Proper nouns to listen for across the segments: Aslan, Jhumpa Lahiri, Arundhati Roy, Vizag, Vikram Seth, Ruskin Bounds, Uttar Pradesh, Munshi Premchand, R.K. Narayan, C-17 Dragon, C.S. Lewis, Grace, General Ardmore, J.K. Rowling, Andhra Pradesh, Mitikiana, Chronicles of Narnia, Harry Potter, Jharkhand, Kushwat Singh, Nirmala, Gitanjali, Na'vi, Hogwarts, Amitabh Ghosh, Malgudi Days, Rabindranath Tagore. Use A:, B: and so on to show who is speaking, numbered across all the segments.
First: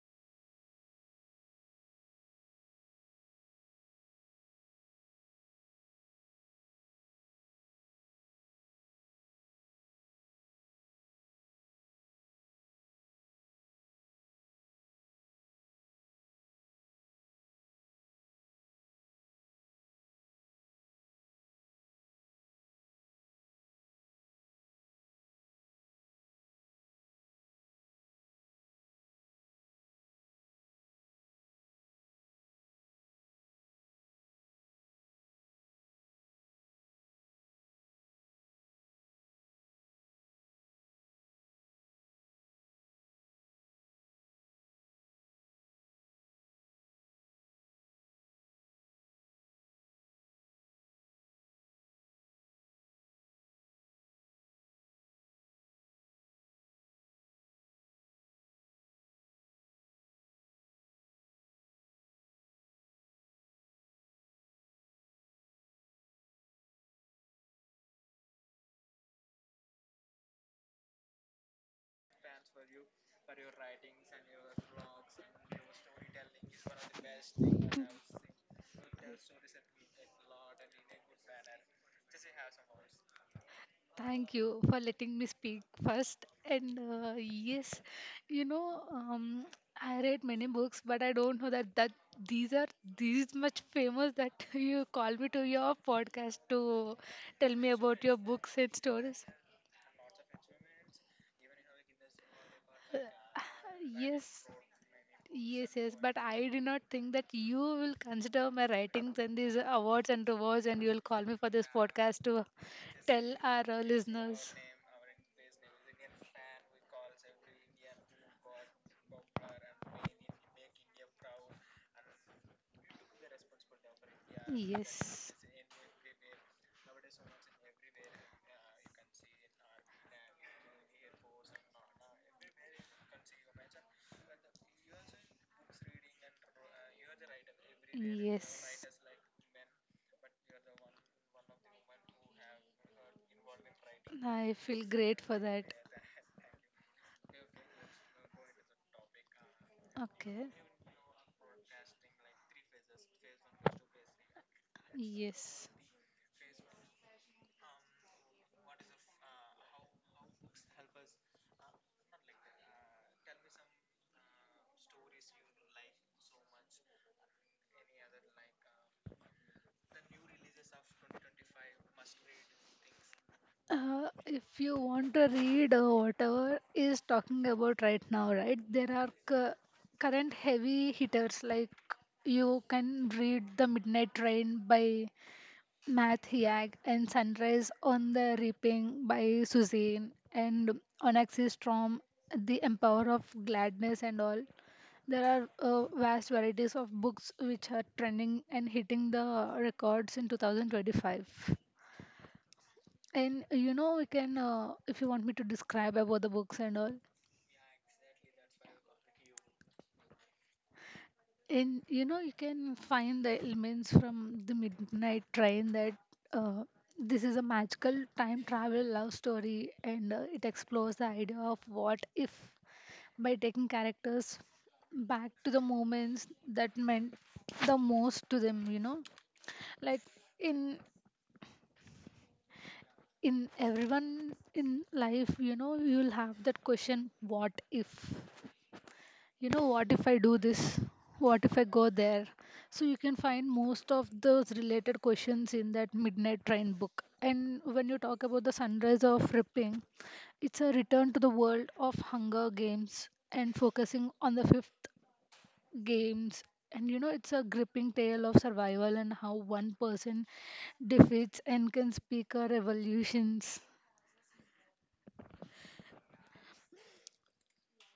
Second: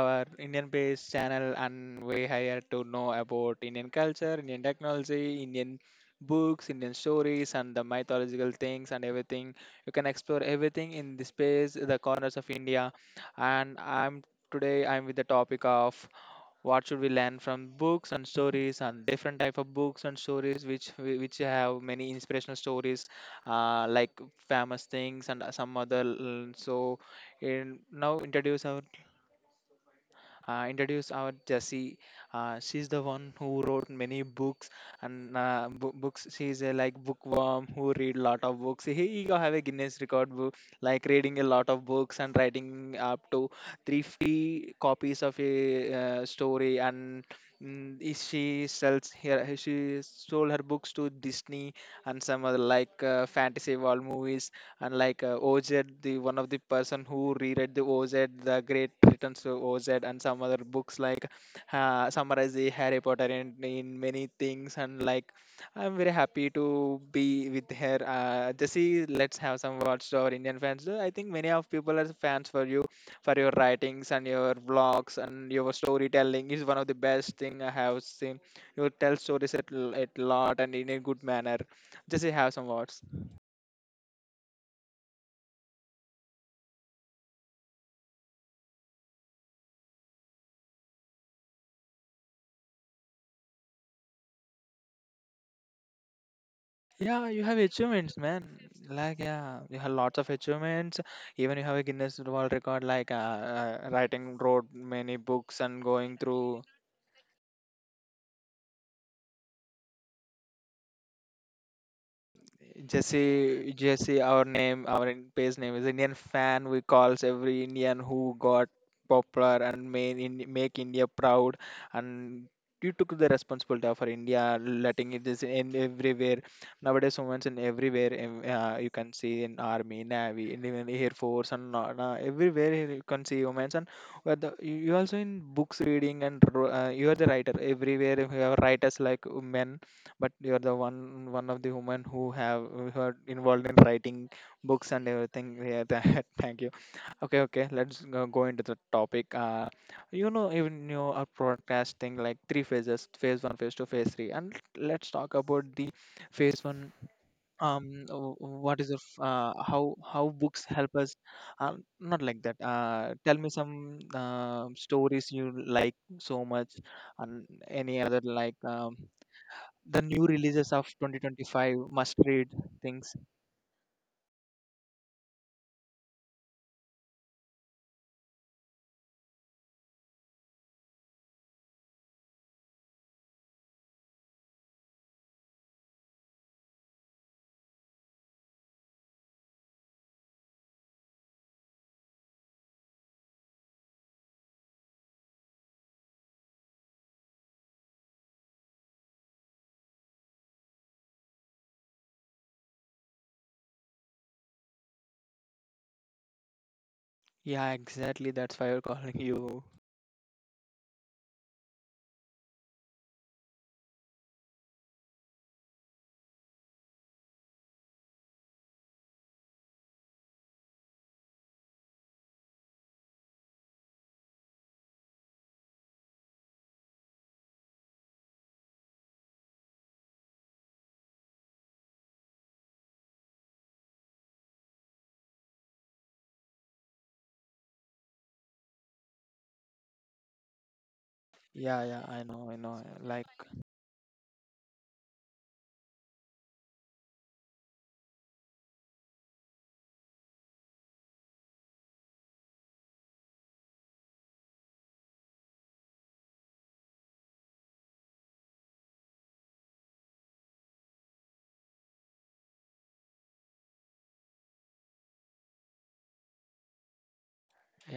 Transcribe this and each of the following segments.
A: our Indian based channel and we here to know about Indian culture, Indian technology, Indian books, Indian stories and the mythological things and everything. You can explore everything in the space, the corners of India and I'm today I'm with the topic of what should we learn from books and stories and different type of books and stories which have many inspirational stories, like famous things and some other so, and now introduce our Jessie. She's the one who wrote many books and books. She's a like bookworm who read lot of books. He go have a Guinness record book, like reading a lot of books and writing up to 350 copies of a story. And is she sells her she sold her books to Disney and some other like fantasy world movies and like Oz, the one of the person who reread the Oz the great returns to Oz and some other books, like summarize the Harry Potter in many things. And like, I'm very happy to be with her. Jesse, let's have some words to our Indian fans. I think many of people are fans for you, for your writings and your vlogs, and your storytelling is one of the best thing I have seen. You tell stories at lot and in a good manner. Jesse, have some words.
B: Thank you for letting me speak first. And yes, you know, um, I read many books, but I don't know that these are these much famous that you call me to your podcast to
A: Yeah, you
B: tell
A: have
B: me about your
A: achievements,
B: books
A: man.
B: and
A: Like,
B: stories.
A: yeah, you have lots of achievements. Even you have a Guinness World Record, like
B: Uh, yes,
A: wrote many books
B: Yes,
A: and
B: yes, but
A: going
B: I do
A: through.
B: not think that you will consider my writings and these awards and rewards, and you will call me for this podcast to tell our
A: Jesse, Jesse, our
B: listeners.
A: name, our in- page name is Indian fan. We calls every Indian who got popular and make India proud. And you took the responsibility of our India, letting it
B: Yes,
A: is in everywhere. Nowadays, women's in everywhere. You can see in army, navy, in even air force, and everywhere you can see women's. And where you also in books reading and you are the writer. Everywhere you
B: yes,
A: have writers like men, but you're the one of the women who are involved in writing
B: I feel
A: books and
B: great for
A: everything.
B: that.
A: Yeah, that, thank you. Okay, okay, let's go into the topic.
B: Okay,
A: Even you are broadcasting like three phases: phase one, phase two, phase three. And let's talk about
B: yes.
A: the phase one. W- what is the f- How books help us? Not like that. Tell me some stories you like so much, and any other like the new releases of 2025 must read things.
B: If you want to read whatever is talking about right now, right? There are current heavy hitters like you can read The Midnight Train by Matt Haig, and Sunrise on the Reaping by Suzanne, and Onyx's Storm, The Empower of Gladness and all. There are vast varieties of books which are trending and hitting the records in 2025. And you know, you can, if you want me to describe about the books and all,
A: Yeah, exactly, that's why we're calling you.
B: and you know, you can find the elements from the Midnight Train that uh, this is a magical time travel love story, and it explores the idea of what if, by taking characters back to the moments that meant the most to them. You know, like in in everyone in life, you know, you'll have that question, what if? You know, what if I do this, what if I go
A: Yeah, yeah, i
B: there?
A: know i know
B: So you can
A: Like,
B: find most of those related questions in that Midnight Train book. And when you talk about the Sunrise of Ripping, it's a return to the world of Hunger Games and focusing on the 5th games. And you know, it's a gripping tale of survival and how one person defeats and can speak our revolutions.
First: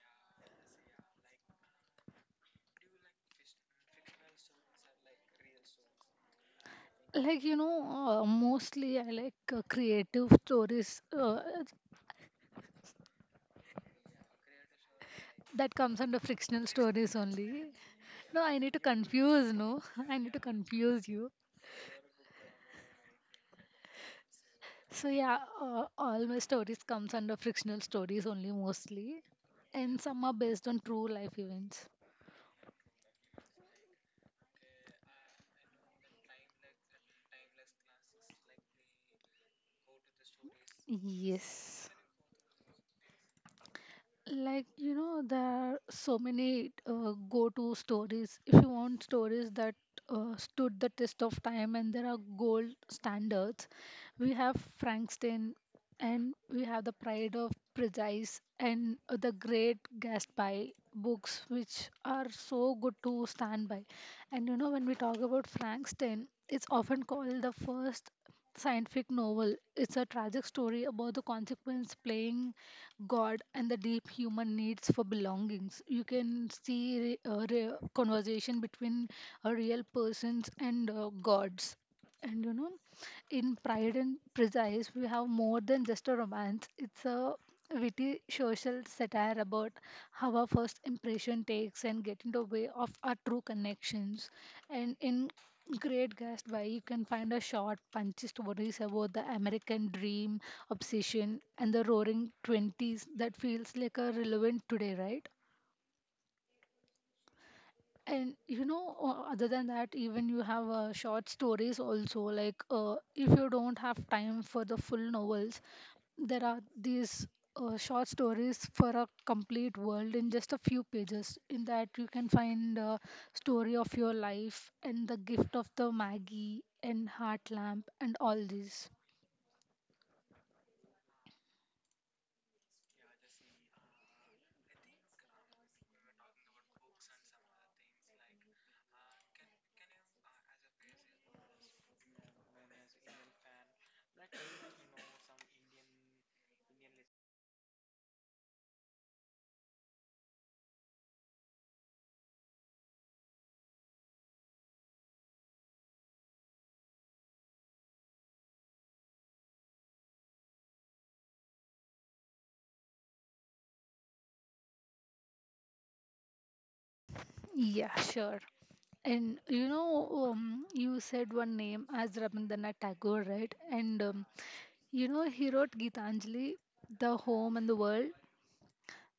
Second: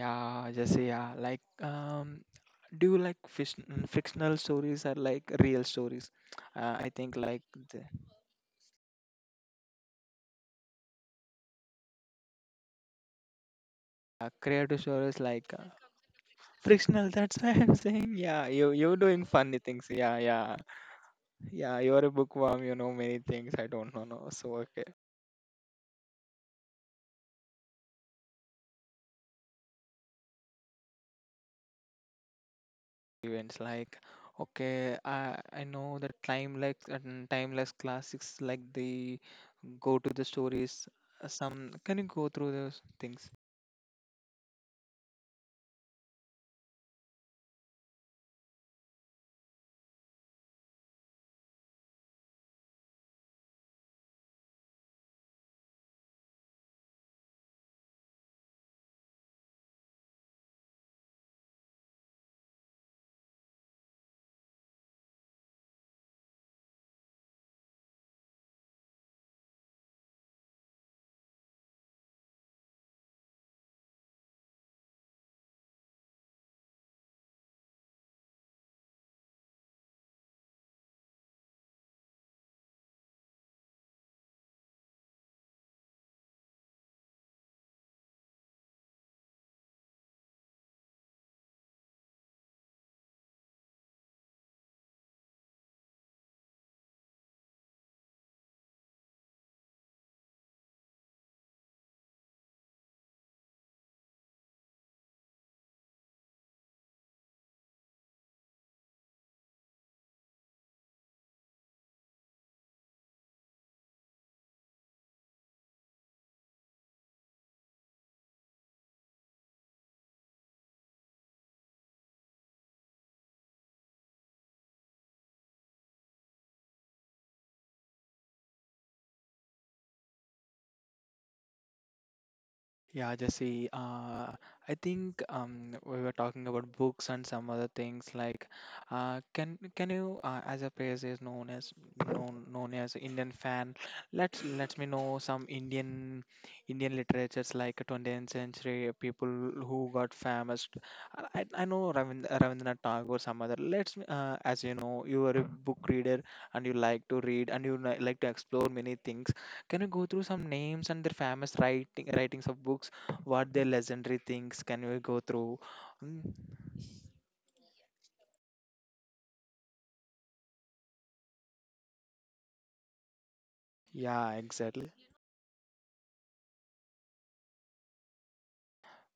A: yeah, Jesse, yeah, like do you like fictional stories or like real stories? I think like
B: Like you know,
A: the
B: mostly I like creative stories.
A: creative stories like
B: That comes under frictional
A: fictional.
B: stories
A: That's why
B: only.
A: I'm saying.
B: No,
A: Yeah,
B: I
A: you
B: need to
A: you're doing
B: confuse,
A: funny
B: no.
A: things.
B: I
A: Yeah,
B: need to
A: yeah,
B: confuse you.
A: yeah, you're a bookworm, you know many things I don't know. No. So okay,
B: So yeah, all my stories comes under frictional stories only mostly. And some are based on true life events.
A: events like, okay, I know that time like, and timeless classics like the go to the stories. Some,
B: Yes.
A: can you go through those things?
B: Like, you know, there are so many go-to stories. If you want stories that stood the test of time and there are gold standards, we have Frankenstein, and we have The Pride of Prejudice and The Great Gatsby books, which are so good to stand by. And, you know, when we talk about Frankenstein, it's often called the first scientific novel. It's a tragic story about the consequence playing God and the deep human needs for belongings. You can see a conversation between a real persons and gods. And you know, in Pride and Prejudice, we have more than just a romance. It's a witty social satire about how our first impression takes and get in the way of our true connections. And in Great Gatsby, you can find a short, punchy stories about the American dream obsession and the roaring 20s that feels like a relevant today, right? And you know, other than that, even you have short stories also. Like if you don't have time for the full novels, there are these short stories for a complete world in just a few pages. In that, you can find a story of your life and the gift of the Maggie and Heart Lamp and all these.
A: Yeah, Jesse. I think we were talking about books and some other things. Like, can you, as a phrase is known as known as Indian fan, let me know some Indian literatures like 20th century people who got famous. I know Rabindranath Tagore, some other. As you know, you are a book reader and you like to read and like to explore many things. Can you go through some names and their famous writings of books? What their legendary things? Can you go through? Mm,
B: Yeah, sure. And you know, you said one name as Rabindranath Tagore, right? And
A: yeah, exactly.
B: you know, he wrote Gitanjali, The Home and the World,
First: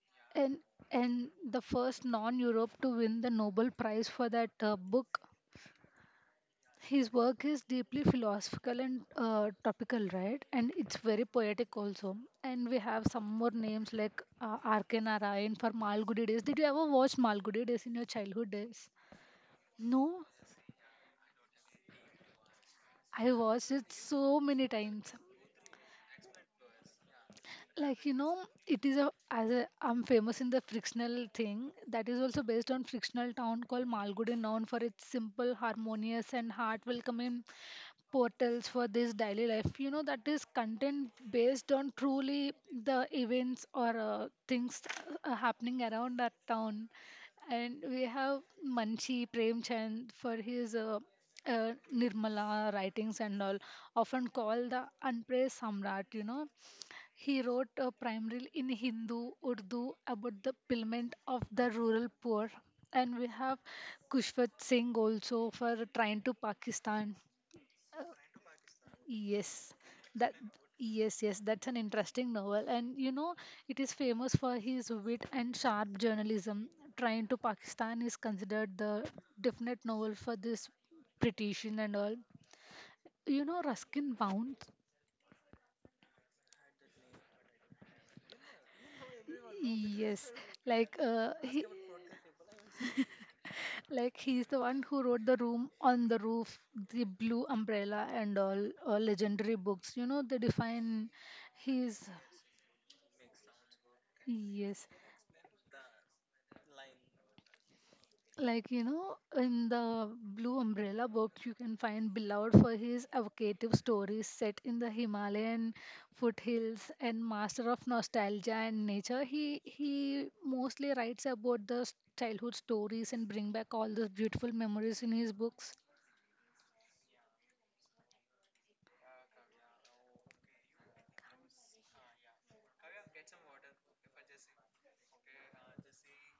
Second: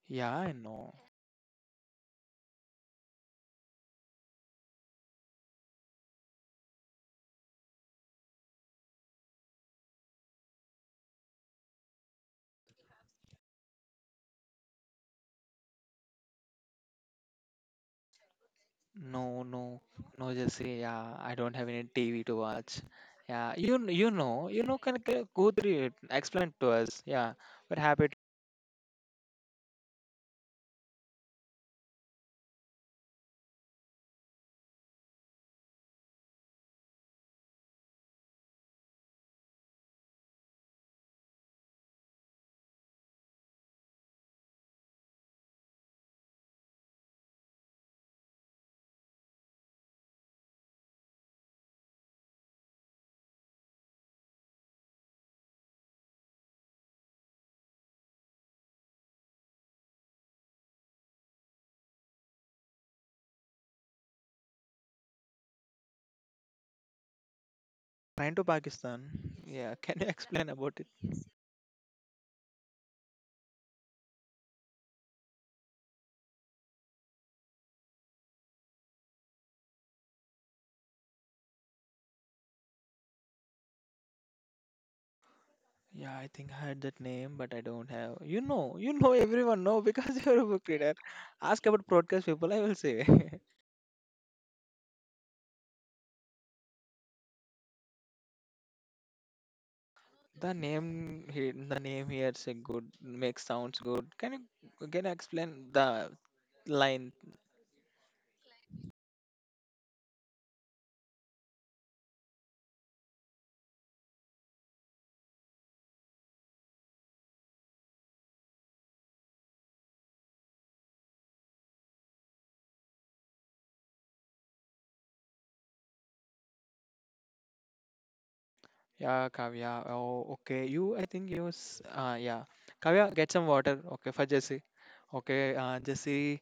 A: Yeah, I
B: and
A: know.
B: the first non-Europe to win the Nobel Prize for that book. His work is deeply philosophical and topical, right? And it's very poetic also. And we have some more names like R.K. Narayan for Malgudi Days. Did you ever watch Malgudi Days in your childhood days?
A: No, no,
B: No,
A: no, Jesse. Yeah, I don't have any TV to watch.
B: I
A: Yeah,
B: watched
A: you
B: it
A: kn- you
B: so
A: know, you
B: many
A: know. Can,
B: times.
A: can go through it. Explain to us. Yeah, what
B: Like you
A: happened?
B: know, it is a, as a I'm famous in the frictional thing, that is also based on frictional town called Malgudi, known for its simple, harmonious and heart welcoming portals for this daily life. You know, that is content based on truly the events or things happening around that town. And we have Manchi Premchand for his Nirmala writings and all, often called the unpraised Samrat, you know. He wrote a primarily in Hindu Urdu about the plight of the rural poor. And we have Kushwat Singh also for Trying to Pakistan. Uh,
A: Trying to Pakistan. Yeah,
B: yes,
A: can you
B: that
A: explain about it?
B: yes, that's an interesting novel. And you know, it is famous for his wit and sharp journalism. Trying to Pakistan is considered the definite novel for this petition and all. You know, Ruskin Bounds.
A: Yeah, I think I heard that name, but I don't have. You know everyone know, because
B: Yes,
A: you're a book reader.
B: like
A: Ask
B: he,
A: about broadcast people, I will say.
B: like he's the one who wrote The Room on the Roof, The Blue Umbrella, and all legendary books. You know, they define
A: The
B: his,
A: name here is a good makes sounds good. Can you
B: yes.
A: can you explain the line?
B: Like you know, in The Blue Umbrella book, you can find beloved for his evocative stories set in the Himalayan foothills, and master of nostalgia and nature. He mostly writes about the childhood stories and bring back all those beautiful memories in his books.
A: Yeah, Kavya. Oh, okay. You, I think you. Yeah, Kavya, get some water. Okay, for Jesse. Okay, Jesse.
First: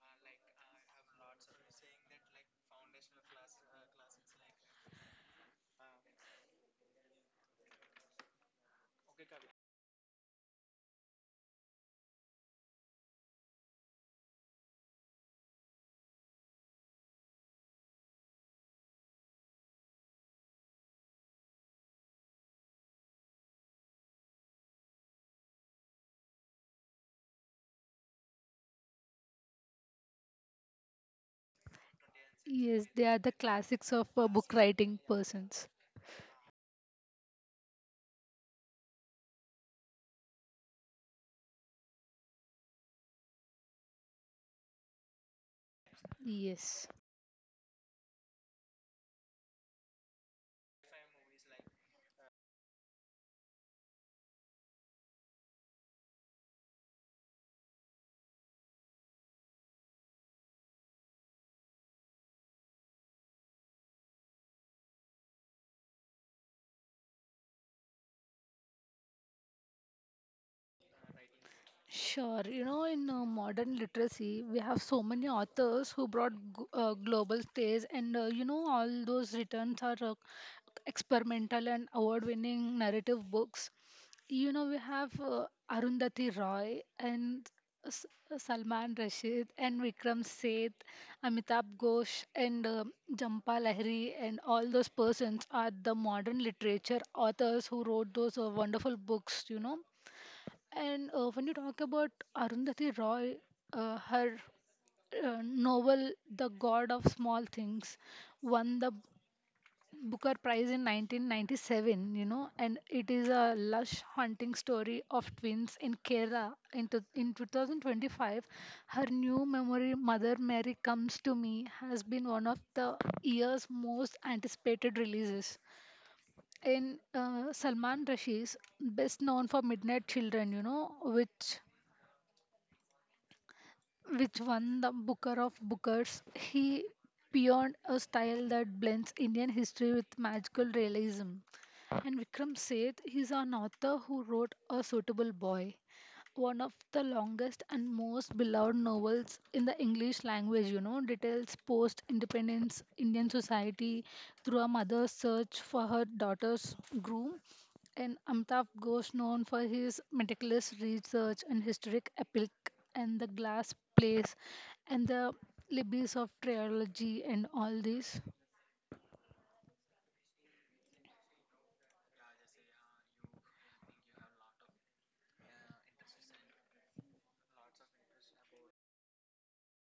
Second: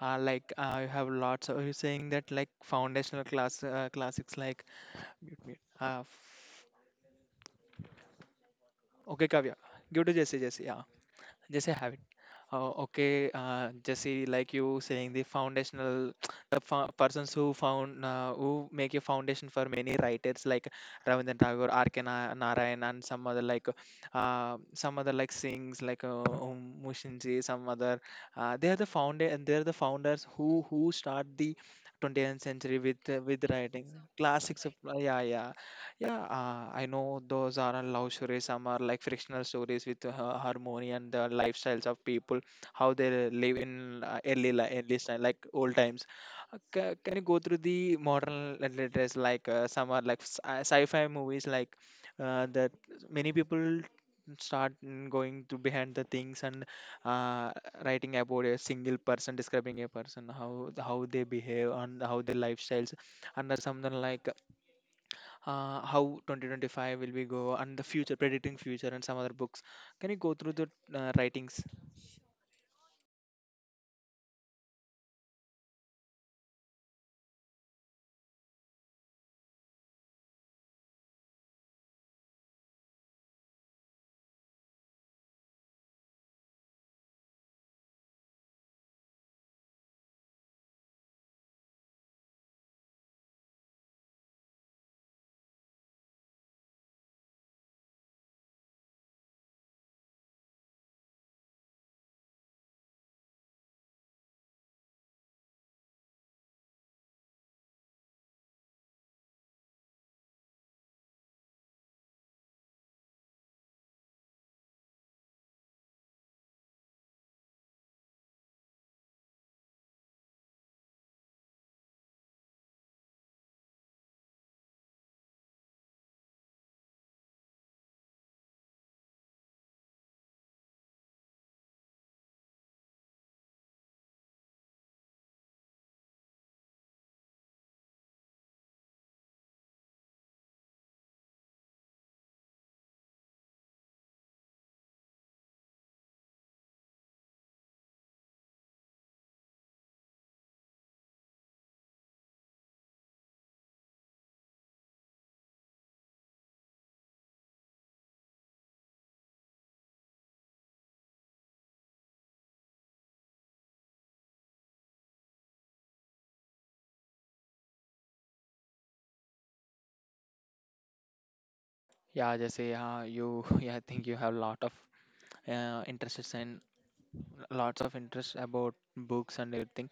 A: Like, you have lots. Of, you're saying that like foundational classics like. Mute. Okay, Kavya, give to Jesse. Jesse. Yeah. Jesse, have it. Okay, Jesse, like you saying the persons who found who make a foundation for many writers like Rabindranath Tagore, R.K. Narayan, and some other like sings like Mushinji, some other. They are they are the founders who start the 20th century
B: Yes,
A: with
B: they are
A: uh,
B: the
A: with writing
B: classics of book
A: classics of.
B: writing
A: Yeah, yeah,
B: persons.
A: yeah, I know those are all love stories. Some are like frictional stories with harmony and the lifestyles of people, how they live in early time, like old times.
B: Yes,
A: Can you go through the modern letters like some are like sci-fi movies, like that many people start going to behind the things, and uh, writing about a single person, describing a person, how they behave and how their lifestyles, and something like, how 2025 will we go, and the future, predicting future, and some other books. Can you go through the writings?
B: sure. You know, in modern literacy, we have so many authors who brought global stage, and you know, all those returns are experimental and award winning narrative books. You know, we have Arundhati Roy, and S- Salman Rashid, and Vikram Seth, Amitabh Ghosh, and um, Jampa Lahiri, and all those persons are the modern literature authors who wrote those wonderful books, you know. And when you talk about Arundhati Roy, her novel The God of Small Things won the Booker Prize in 1997, you know, and it is a lush hunting story of twins in Kerala. In 2025, her new memory, Mother Mary Comes to Me, has been one of the year's most anticipated releases. In Salman Rushdie's best known for Midnight Children, you know, which won the Booker of Bookers. He pioneered a style that blends Indian history with magical realism. And Vikram Seth is an author who wrote A Suitable Boy, one of the longest and most beloved novels in the English language, you know, details post independence Indian society through a mother's search for her daughter's groom. And Amtav Ghosh, known for his meticulous research and historic epic, and the glass place, and the libbies of trilogy, and all this.
A: Yeah, just say, you, yeah, I think you have a lot of interests, and lots of interest about books and everything.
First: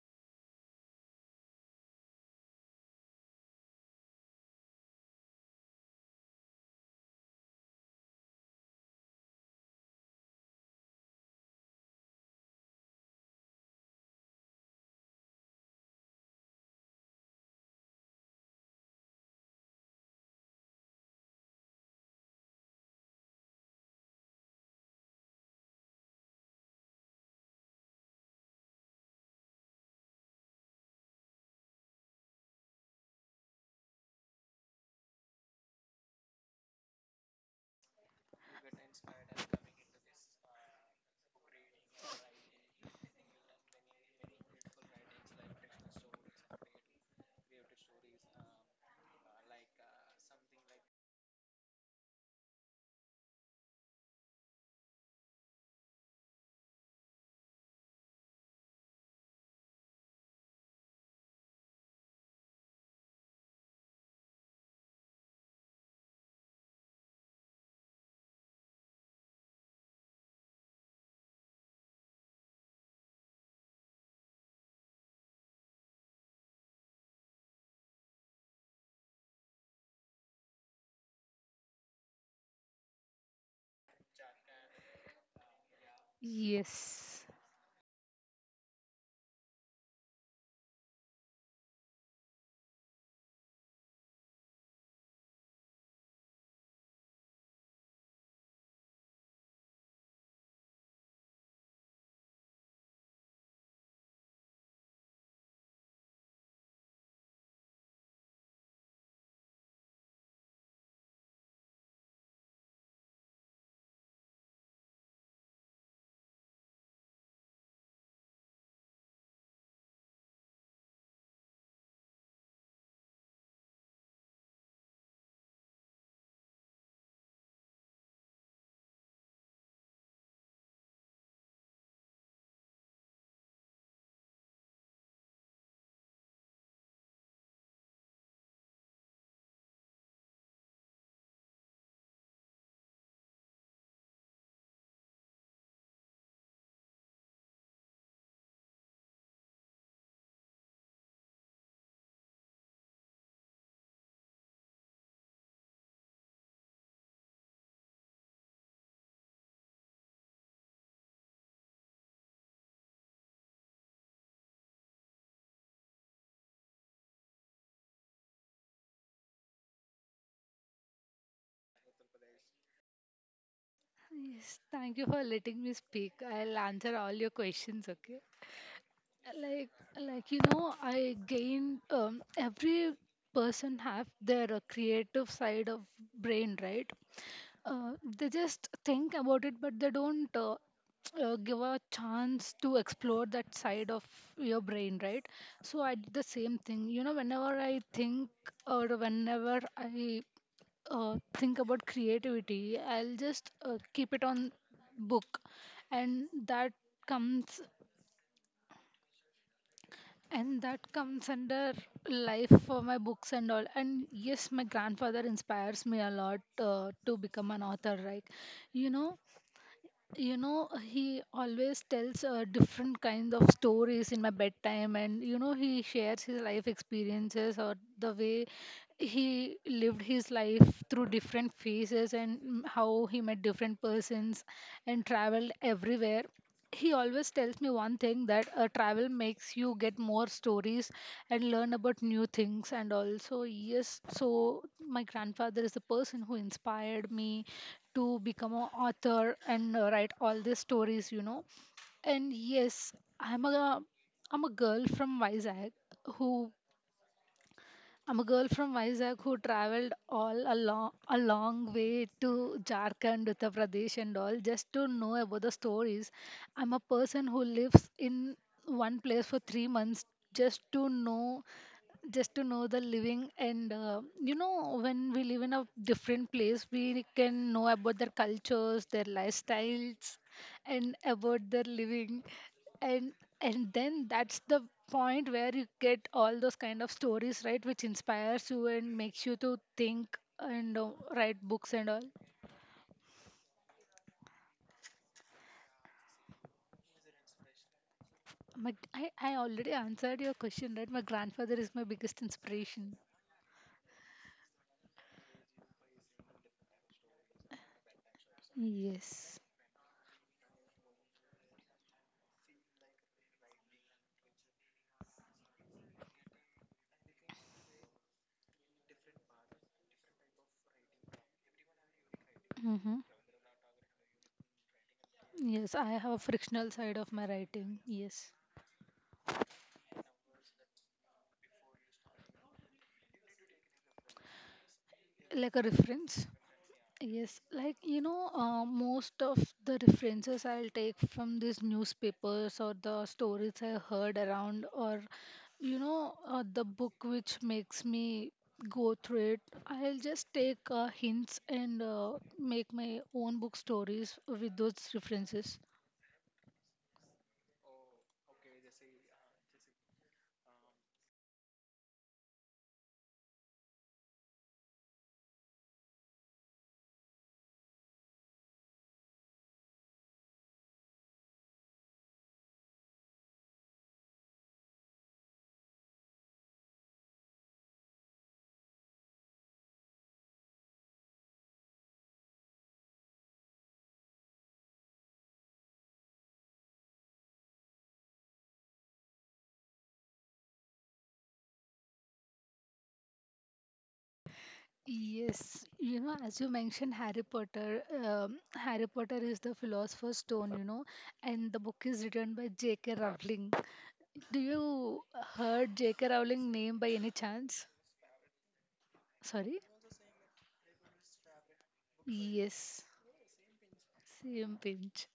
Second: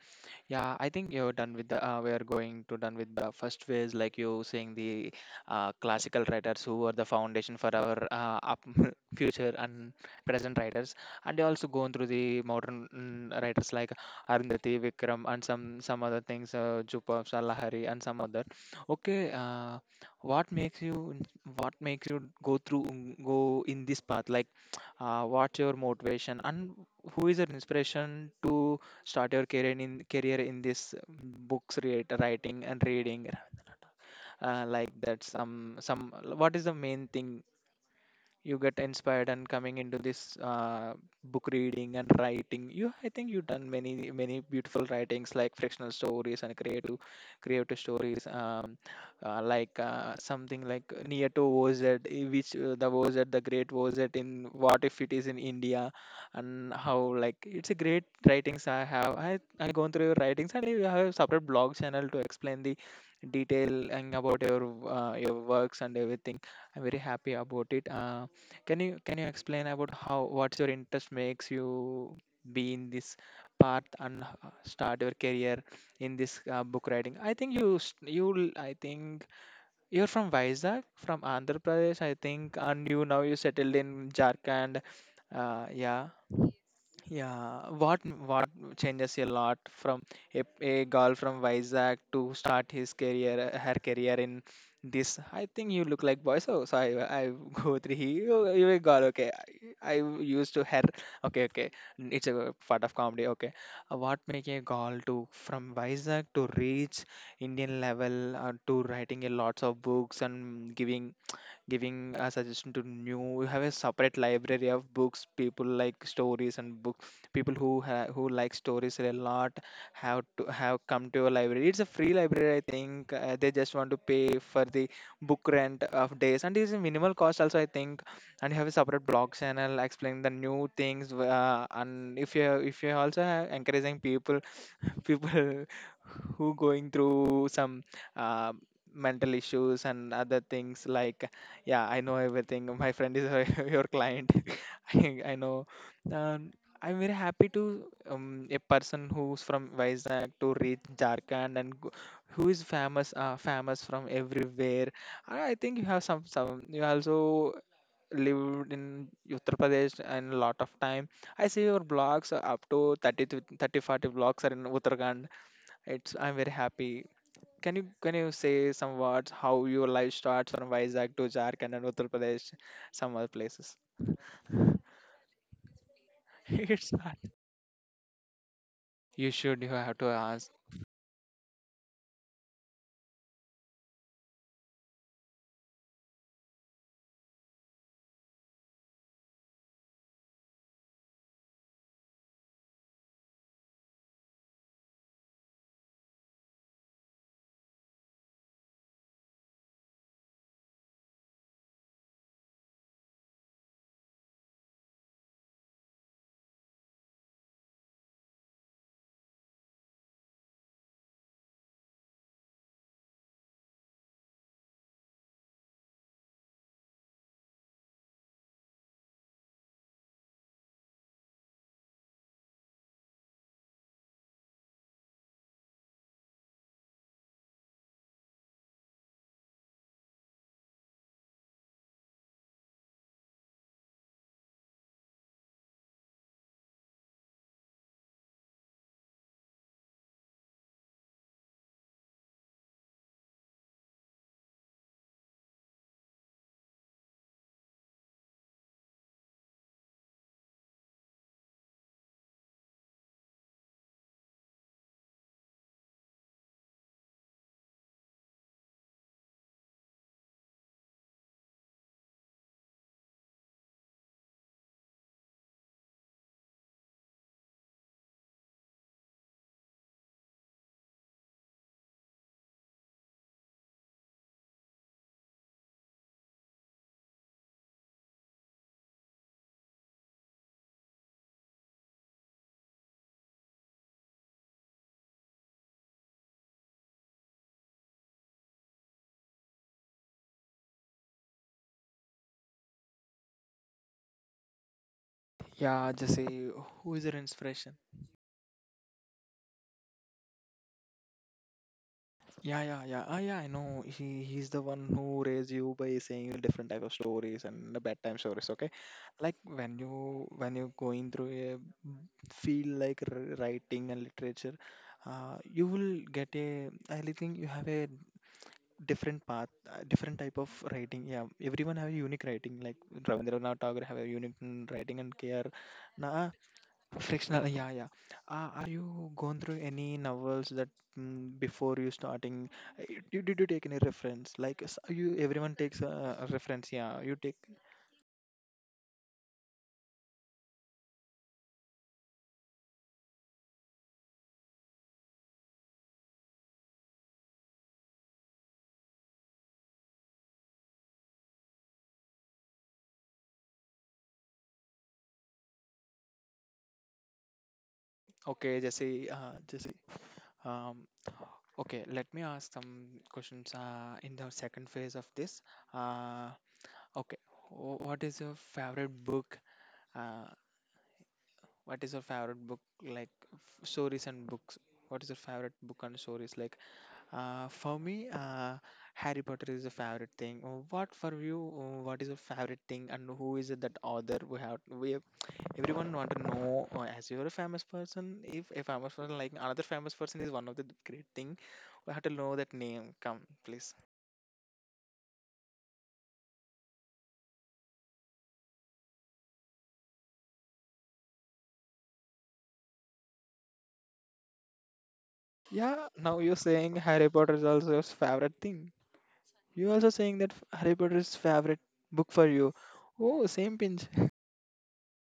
A: Yeah, I think you're done with the. We are going to done with the first phase, like you saying the classical writers who are the foundation for our up future and present writers, and they also going through the modern writers like Arundhati, Vikram, and some other things, Jupab, Salahari, and some other. Okay, what makes you what makes you go through, go in this path? Like, what's your motivation and who is your inspiration to? Start your career in this, books writing and reading, like that, some what is the main thing you get inspired and coming into this book reading and writing. You I think you've done many beautiful writings like frictional stories and creative stories. Like, something like near to Oz, which, the Oz, the great Oz in, what if it is in India, and how, like, it's a great writings. I have i i gone through your writings, and you have a separate blog channel to explain the detail and about your works and everything. I'm very happy about it. Can you explain about how what's your interest makes you be in this path and start your career in this book writing? I think you're from Vizag, from Andhra Pradesh, I think, and you now you settled in Jharkhand. Yeah.
B: Yes.
A: Yeah, what changes a lot from a girl from Vizag to start her career in this. I think you look like boy, so I go through he, you a girl. Okay, I used to her. Okay, okay, it's a part of comedy. Okay, what make a girl to from Vizag to reach Indian level, to writing a lots of books and giving a suggestion to new. You have a separate library of books. People like stories, and book people who like stories a lot have to have come to your library. It's a free library, I think. They just want to pay for the book rent of days, and it's a minimal cost also, I think. And you have a separate blog channel explaining the new things. And if you also have encouraging people, people who going through some uh, mental issues and other things, like, yeah, I know everything. My friend is your client. I know. um, I'm very happy to. A person who's from Vizag to reach Jharkhand and who is famous from everywhere. I think you have some you also lived in Uttar Pradesh and a lot of time. I see your blogs, up to 30 to 30 40 blogs are in Uttarakhand. It's I'm very happy. Can you say some words how your life starts from Vizag to Jharkhand and Uttar Pradesh, some other places?
B: Yes, thank you for letting me speak. I'll
A: It's
B: answer all
A: not.
B: your questions, okay?
A: You should. You
B: like
A: have to
B: like you
A: ask.
B: know, I gained every person have their creative side of brain, right? uh, they just think about it, but they don't give a chance to explore that side of your brain, right? So I did the same thing. You know, whenever I think or whenever I think about creativity, I'll just keep it on book. and that comes And that comes under life for my books and all. And yes, my grandfather inspires me a lot to become an author, right? You know, you know, he always tells different kinds of stories in my bedtime. And you know, he shares his life experiences, or the way he lived his life through different phases, and how he met different persons and traveled everywhere. He always tells me one thing, that travel makes you get more stories and learn about new things. And also yes, so my grandfather is the person who inspired me to become an author and write all these stories, you know. And yes, I'm a I'm a girl from Vizag who, I'm a girl from Vizag who traveled all along a long way to Jharkhand, Uttar Pradesh, and all, just to know about the stories. I'm a person who lives in one place for 3 months, just to know, just to know the living, and you know, when we live in a different place, we can know about their cultures, their lifestyles, and about their living. And and then that's the point where you get all those kind of stories, right, which inspires you and makes you to think and write books and all.
A: Yeah, just say, who is your inspiration?
B: I already answered your question, right? My grandfather is my biggest
A: Yeah, yeah,
B: inspiration.
A: yeah. Ah, yeah, I know. He's the one who raised you by saying different type of stories and the bedtime stories. Okay, like
B: Yes.
A: when you're going through a feel like writing and literature, you will get a. I really think you have a different path, different type of writing. Yeah, everyone have a unique writing. Like
B: Mm-hmm.
A: Rabindranath Tagore have a unique writing, and K.R.
B: Yes, I have a
A: Nah,
B: frictional side of my
A: frictional. Yeah,
B: writing.
A: yeah.
B: Yes.
A: Are you going through any novels that before you starting? Did you take any reference? Like you, everyone
B: Like a
A: takes a
B: reference.
A: reference. Yeah, you take.
B: Yes, like you know, most of the references I'll take from these newspapers, or the stories I heard around, or you know, the book which makes me go through it. I'll just take hints and make my own book stories with those references.
A: Okay, Jesse. Jesse. Um. Okay, let me ask some questions. In the second phase of this. Uh. Okay. What is your favorite book? uh, What is your favorite book like stories and books? What is your favorite book and stories like? For me, Harry Potter is a favorite thing. What for you? Uh, what is your favorite thing and who is it that author? Everyone want to know as you're a famous person. If a famous person like another famous person is one of the great thing, we have to know that name. Come, please.
B: Yes, you know, as you mentioned, Harry Potter. Harry Potter is the philosopher's stone, you know, and the book is written by J.K. Rowling. Do you heard
A: Yeah,
B: J.K.
A: now you're
B: Rowling
A: saying
B: name by
A: Harry
B: any
A: Potter is
B: chance?
A: also your favorite thing.
B: Sorry?
A: You also saying that Harry Potter is favorite book for you.
B: Yes,
A: Oh, same pinch.
B: same pinch.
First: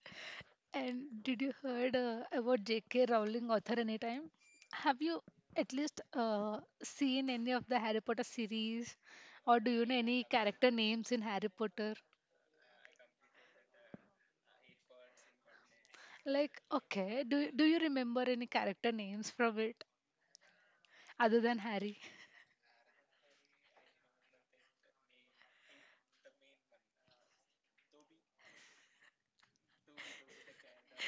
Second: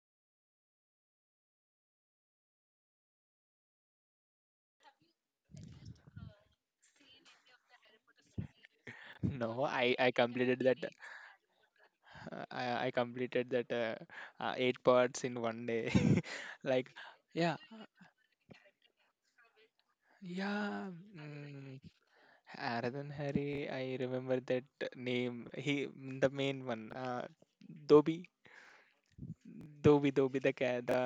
B: And did you heard about J.K. Rowling author anytime? Have you at least seen any of the Harry Potter series, or
A: No,
B: do you know
A: I
B: any
A: completed
B: character
A: that.
B: names in Harry Potter?
A: I completed that eight parts in one day.
B: Like,
A: Like,
B: okay, do
A: yeah,
B: do you remember any character names from it
A: yeah.
B: other than
A: Mm,
B: Harry?
A: Aradan Hari, I remember that name. He the main one. Dobi, Dobi, Dobi the cat. The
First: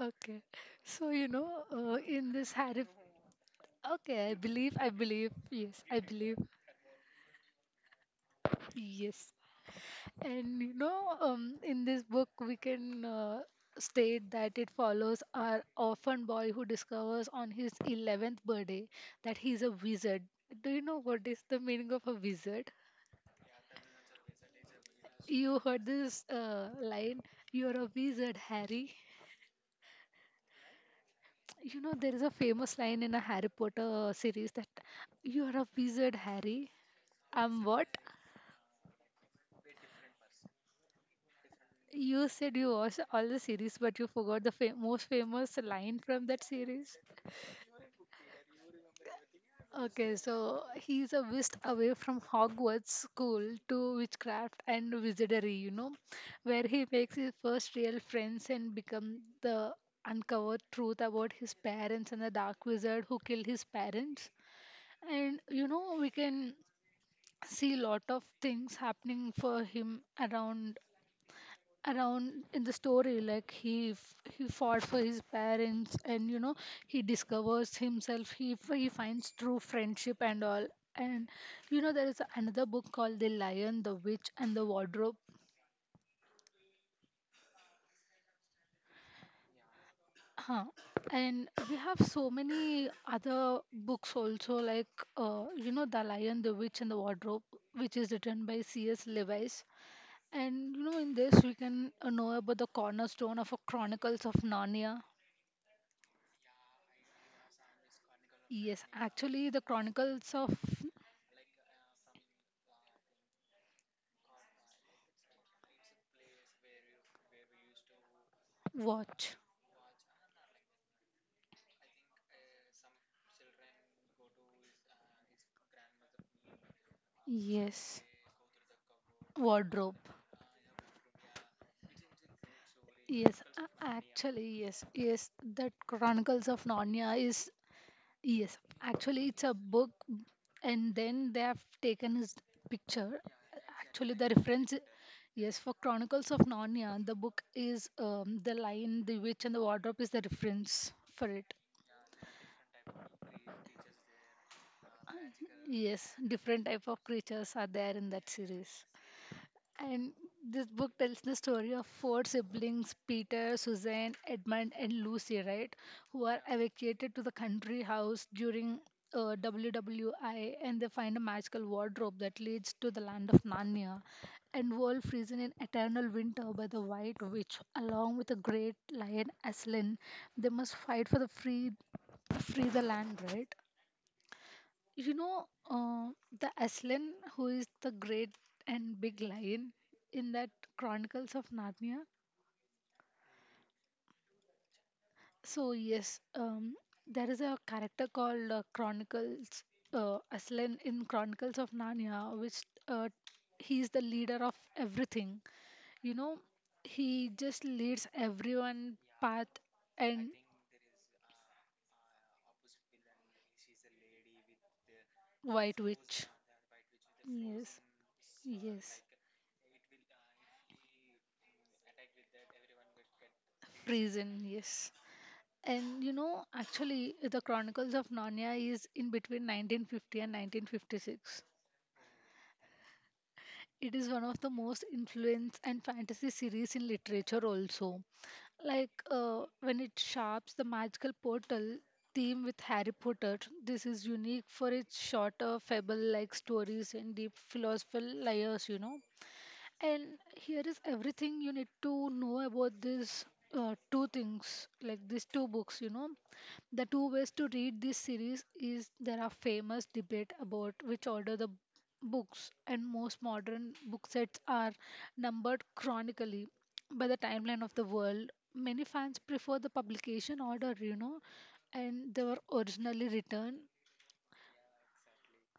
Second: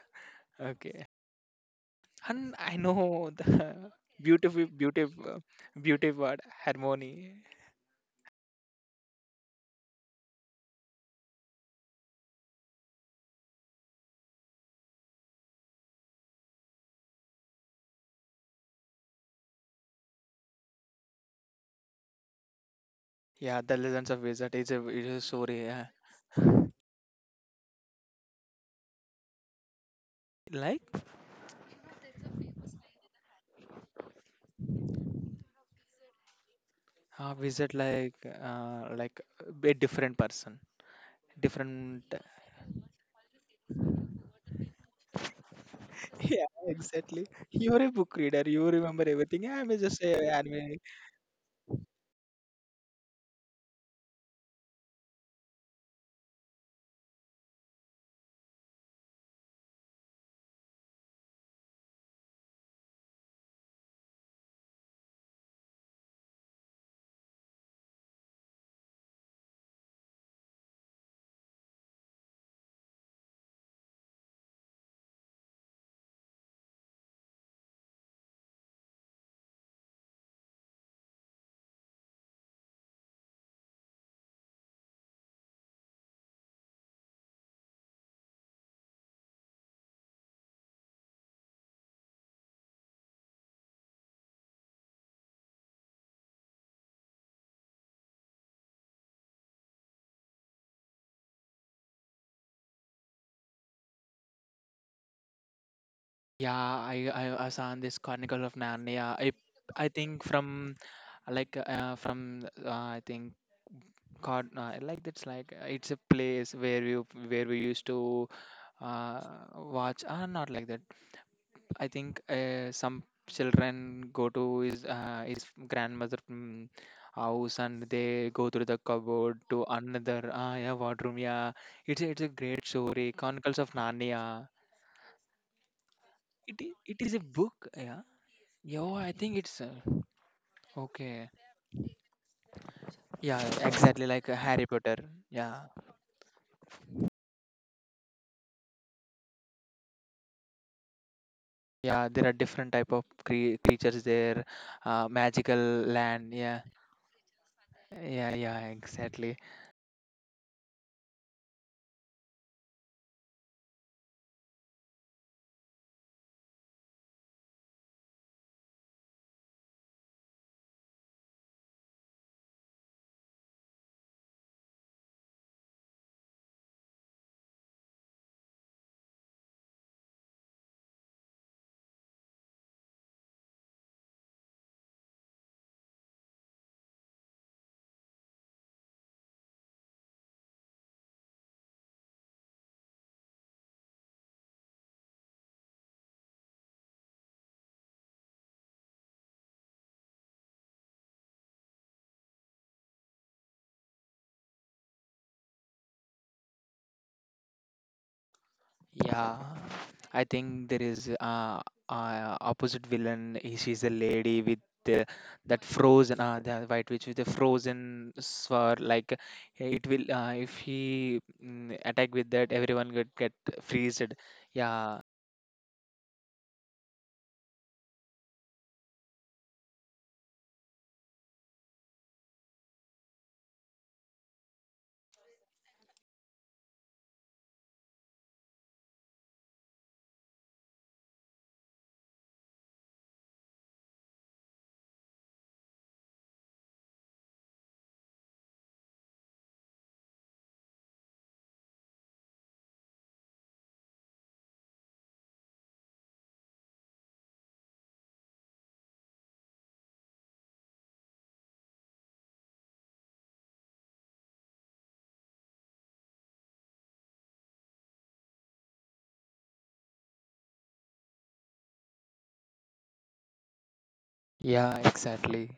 B: Okay,
A: okay.
B: so you know, in this
A: And I
B: Harry,
A: know the
B: okay, I
A: beautiful,
B: believe,
A: beautiful,
B: I
A: beautiful
B: believe.
A: word harmony.
B: Yes, and you know, in this book, we can state that it follows our orphan boy who discovers on his 11th birthday that he's a wizard. Do you know what is the meaning of a wizard?
A: Yeah, the Legends of Wizard is a
B: You
A: story.
B: heard
A: Yeah.
B: this line, you're a wizard, Harry.
A: Like
B: You know, there is a famous line in a Harry Potter series that you're a wizard, Harry. I'm
A: visit
B: what?
A: like a different person different.
B: You said you watched all the series, but you forgot the most famous line from that
A: Yeah,
B: series.
A: exactly. You're a book reader. You remember everything. I'm just
B: Okay,
A: a
B: so
A: anime.
B: he's a whisked away from Hogwarts school to witchcraft and wizardry, you know, where he makes his first real friends and become the uncovered truth about his parents and the dark wizard who killed his parents. And you know, we can see lot of things happening for him around in the story like he fought for his parents, and you know he discovers himself, he finds true friendship and all. And you know there is another book called The Lion, the Witch, and the Wardrobe, huh, and we have so many other books also, like you know, The Lion, the Witch, and the Wardrobe, which is written by CS Lewis. And you know, in this we can know about the cornerstone of a Chronicles of Narnia.
A: Yeah, I saw this chronicle of
B: Yes,
A: Narnia. i
B: actually, the
A: i think
B: Chronicles
A: from
B: of
A: like from I think god Like that's like it's a place where you where we used to uh,
B: Watch.
A: watch, not like that. I think some children go to his grandmother house and
B: Yes,
A: they go through the cupboard to
B: wardrobe.
A: another, ah yeah, wardrobe, yeah. It's a, it's a great story,
B: Yes,
A: Chronicles of Narnia.
B: actually, yes, yes. That Chronicles of
A: It
B: Narnia
A: is a
B: is
A: book, yeah.
B: yes.
A: Yeah, I
B: Actually,
A: think
B: it's a
A: it's
B: book, and
A: okay.
B: then they have taken his picture.
A: Yeah, exactly,
B: Actually,
A: like
B: the
A: Harry
B: reference.
A: Potter,
B: Yes,
A: yeah.
B: for Chronicles of Narnia, the book is The Lion, the Witch, and the Wardrobe is the reference for it.
A: Yeah, there are different type of creatures there, magical
B: Yes,
A: land, yeah.
B: different type of creatures are there in that
A: Yeah, yeah,
B: series.
A: exactly.
B: And this book tells the story of four siblings Peter, Suzanne, Edmund, and Lucy, right? Who are evacuated to the country house during WWI, and they find a magical wardrobe that leads to the land of Narnia and world freezing in eternal winter by the White Witch, along with the great lion Aslan. They must fight for the free, free the land, right? You know, the Aslan, who is the great and big lion in that Chronicles of Narnia. So yes, there is a character called Chronicles Aslan in Chronicles of Narnia, which he is the leader of everything. You know, he just leads everyone
A: Yeah,
B: path
A: I
B: and
A: think there is opposite villain. He, she's a lady with the, that
B: White
A: frozen,
B: Witch.
A: uh, the white witch with the
B: Yes,
A: frozen sword.
B: yes,
A: Like it will, if he attack with that, everyone get freezed.
B: prison. Yes.
A: Yeah,
B: And you know, actually, the Chronicles of Narnia is in between 1950 and 1956. It is one of the most influence and fantasy series in literature also. Like when it sharps the magical portal theme with Harry Potter, this is unique for its shorter fable-like stories and deep philosophical layers, you know. And here is everything you need to know about these two things, like these two books, you know. The two ways to read this series is there are famous debate about which order the books and most modern book sets are numbered chronically by the timeline of the world. Many fans prefer the publication order, you know, and they were originally written,
A: yeah, exactly.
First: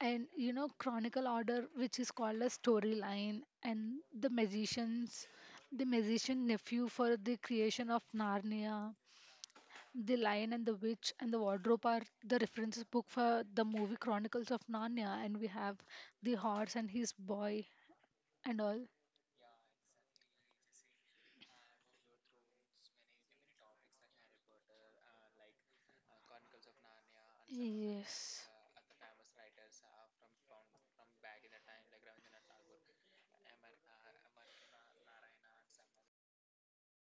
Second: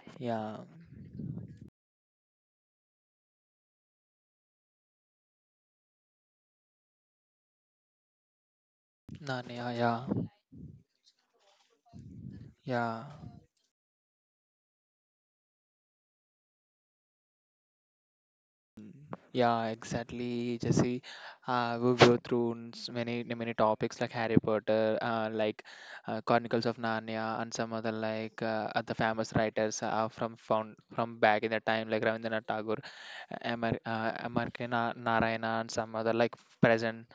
B: and you
A: Yeah,
B: know chronicle order, which is called a storyline, and the magicians the magician nephew for the creation of Narnia.
A: Narnia. Yeah,
B: The Lion and the Witch and the Wardrobe are the reference
A: yeah.
B: book for the movie Chronicles of Narnia, and we have The Horse and His Boy and all.
A: Yeah, exactly, Jesse. We go through many topics like Harry Potter, like Chronicles of Narnia, and some other like
B: Yes.
A: other famous writers from found from back in the time, like Rabindranath Tagore, Amar M.R.K. Narayana, and some other like present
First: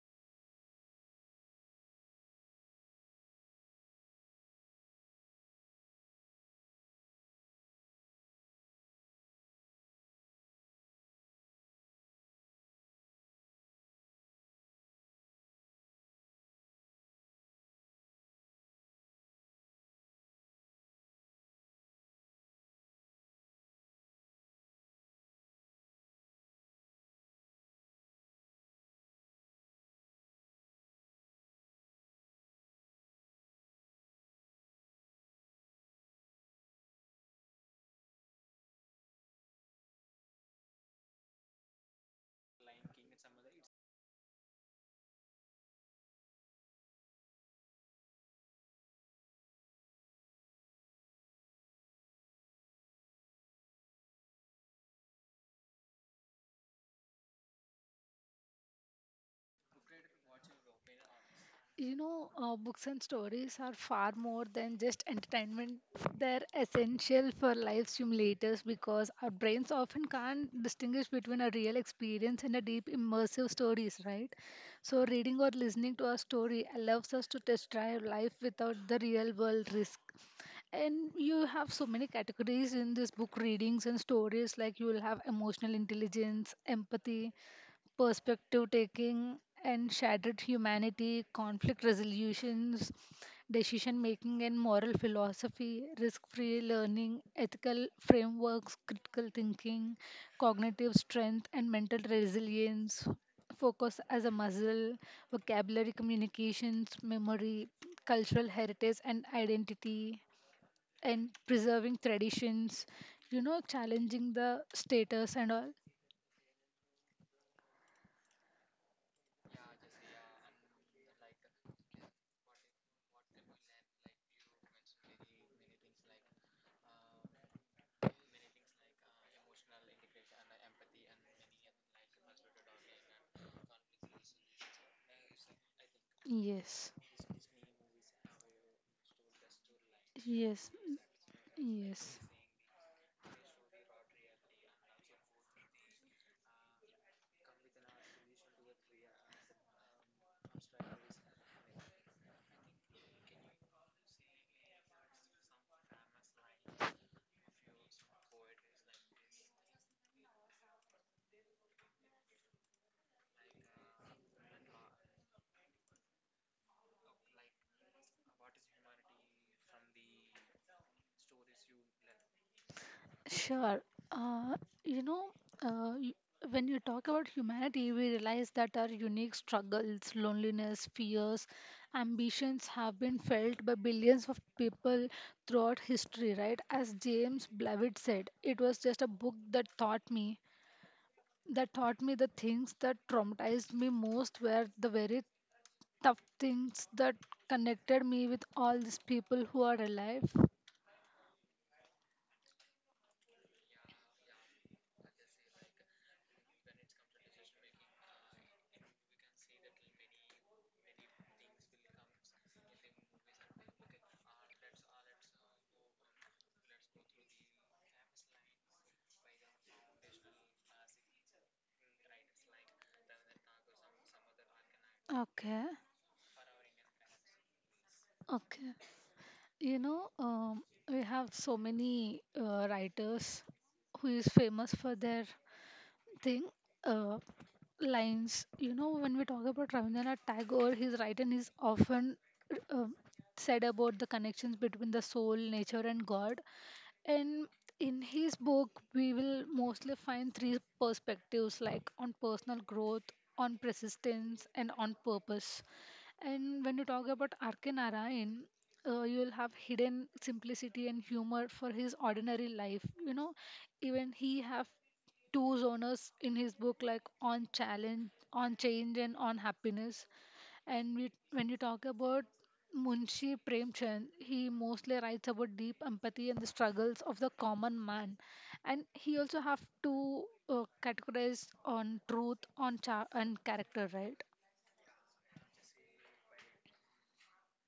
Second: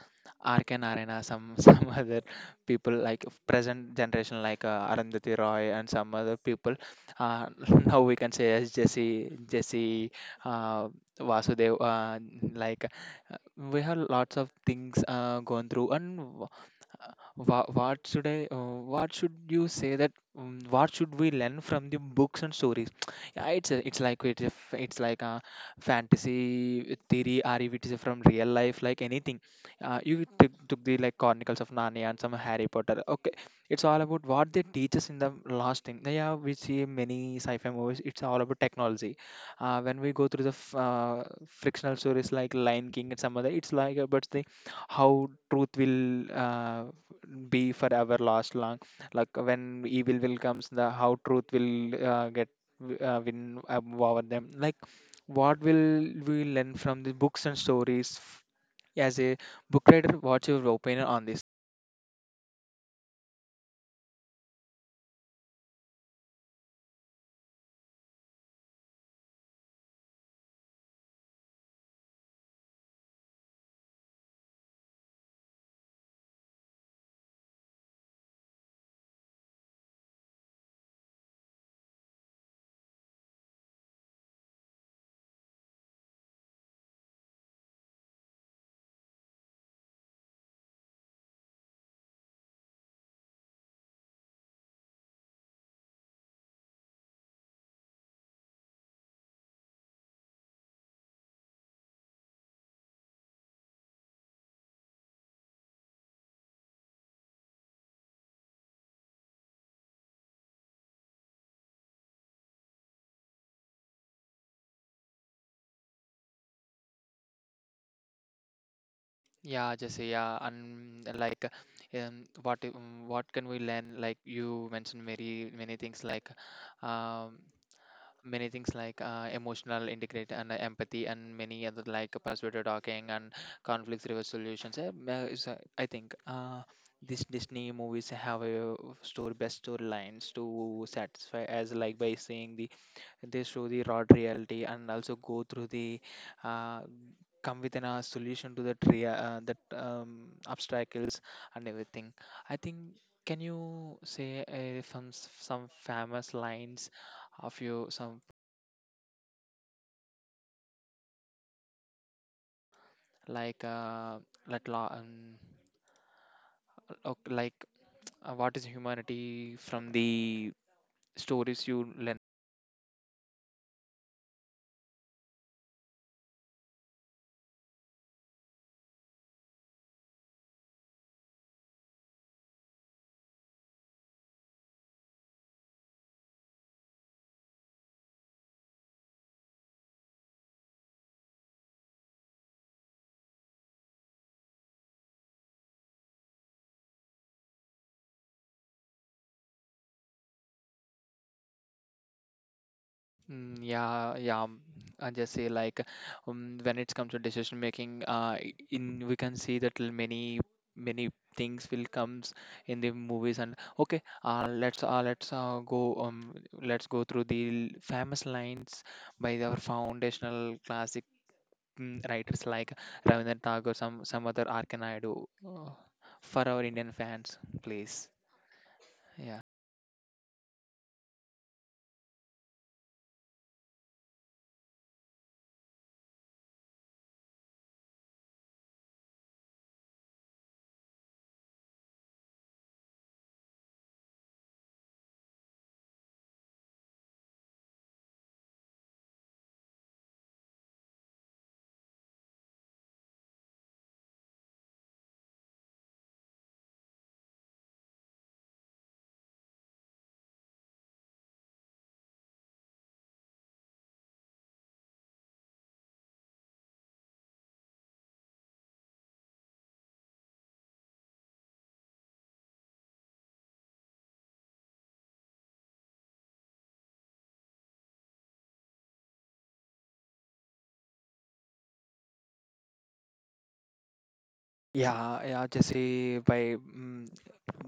A: R.K. Narayana, some some other people like of present generation like Arundhati Roy and some other people. Uh, now we can say as Jesse. Uh, Vasudev, like we have lots of things gone through, and what should I? What should you say that? What should we learn from the books and stories? Yeah, it's a, it's like it's like a fantasy theory, or if it is from real life, like anything. Took the like Chronicles of Narnia and some Harry Potter. Okay, it's all about what they teach us in the last thing. Yeah, we see many sci-fi movies. It's all about technology. When we go through the frictional stories like Lion King and some other, it's like about the how truth will. Be forever lost long, like when evil will comes, the how truth will get win over them. Like what will we learn from the books and stories as a book writer, what's your opinion on this?
B: You know, books and stories are far more than just entertainment. They're essential for life simulators because our brains often can't distinguish between a real experience and a deep, immersive stories, right? So, reading or listening to a story allows us to test drive life without the real world risk. And you have so many categories in this book readings and stories, like you will have emotional intelligence, empathy, perspective taking and shattered humanity, conflict resolutions, decision making and moral philosophy, risk free learning, ethical frameworks, critical thinking, cognitive strength, and mental resilience, focus as a muscle, vocabulary communications, memory, cultural heritage, and identity, and preserving traditions, you know, challenging the status and all.
A: Yeah, Jesse, yeah, and like, um, what i- um, what can we learn? Like you mentioned, many things like, um, many things like emotional integrate and empathy and many other like persuasive talking and conflict resolutions, I think
B: Yes,
A: this Disney movies have a story, best storylines
B: yes.
A: to satisfy as, like by
B: Yes,
A: saying, the they show the raw reality and also go through the, uh, come with an solution to that that obstacles and everything. I think, can you say some famous lines of your some like let la like what is humanity from the stories you learn.
B: sure. Uh, you know, uh, y- when you talk about humanity, we realize that our unique struggles, loneliness, fears, ambitions have been felt by billions of people throughout history, right? As James Blavitt said, it was just a book that taught me the things that traumatized me most were the very tough things that connected me with all these people who are alive.
A: Mm, yeah, yeah. Um, I just say like, when it comes to decision making, in we can see that many things will comes in the movies. And okay, let's go through the famous lines by our foundational class writers like Ravindranath Tagore, some other R. K. Naidu,
B: Okay,
A: for our Indian fans, please.
B: okay.
A: Yeah.
B: You know, we have so many writers who is famous for their thing uh, lines. You know, when we talk about Rabindranath Tagore, his writing is often uh, said about the connections between the soul, nature, and God. And in his book, we will mostly find three perspectives like on personal growth, on persistence, and on purpose. And when you talk about R.K. Narayan, you will have hidden simplicity and humor for his ordinary life. You know, even he have two zoners in his book like on challenge on change and on happiness. And we, when you talk about Munshi Premchand, he mostly writes about deep empathy and the struggles of the common man, and he also have to categorize on truth on and character, right?
A: Yeah, yeah, Jesse, by mm,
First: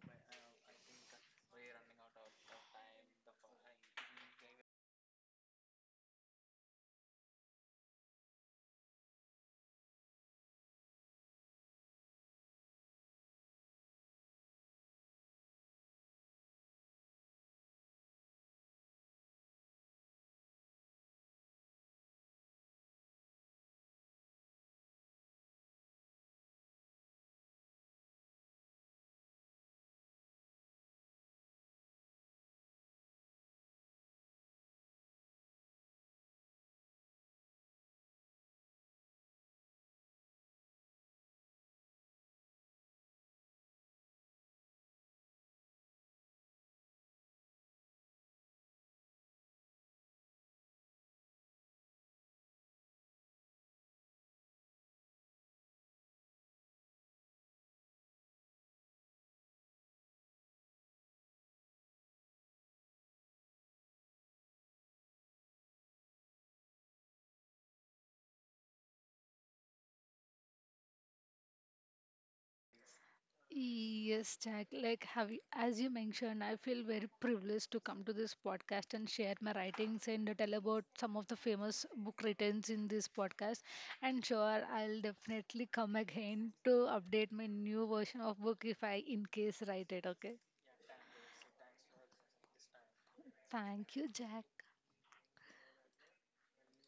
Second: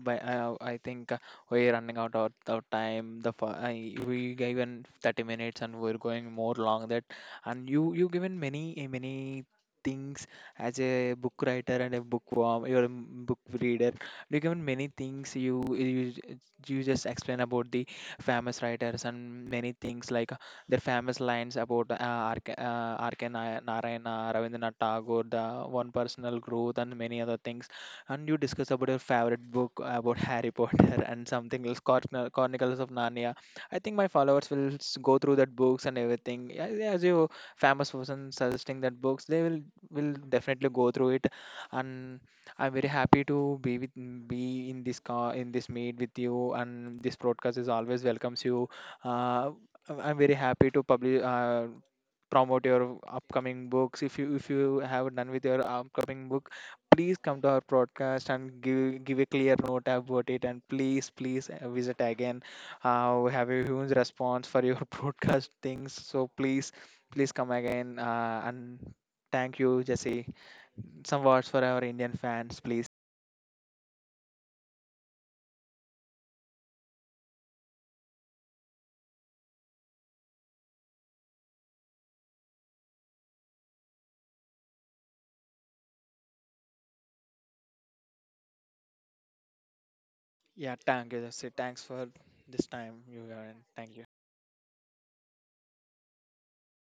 A: by I think we're running out of time. The we given 30 minutes and we're going more long that. And you given many things as a book writer and a bookworm, you're a book reader. You given many things, you just explain about the famous writers and many things like their famous lines about R.K. Narayana, Ravindranath Tagore, the one personal growth, and many other things. And you discuss about your favorite book about Harry Potter and something else, Chronicles of Narnia. I think my followers will go through that books and everything. Yeah, yeah, as you famous person suggesting that books, they will definitely go through it. And I'm very happy to be with, be in this car in this meet with you. And this broadcast is always welcomes you. Uh, I'm very happy to publish, promote your upcoming books. If you have done with your upcoming book, please come to our podcast and give a clear note about it. And please visit again. We have a huge response for your podcast things. So please come again. And thank you, Jesse. Some words for our Indian fans, please.
B: Yes, Jack. Like, have you, as you mentioned, I feel very privileged to come to this podcast and share my writings and tell about some of the famous book writings in this podcast. And sure, I'll definitely come again to update my new version of book if I in case write it. Okay.
A: Yeah, thank you, Jesse. Thanks for this time you are in.
B: Thank
A: Thank you.
B: you, Jack.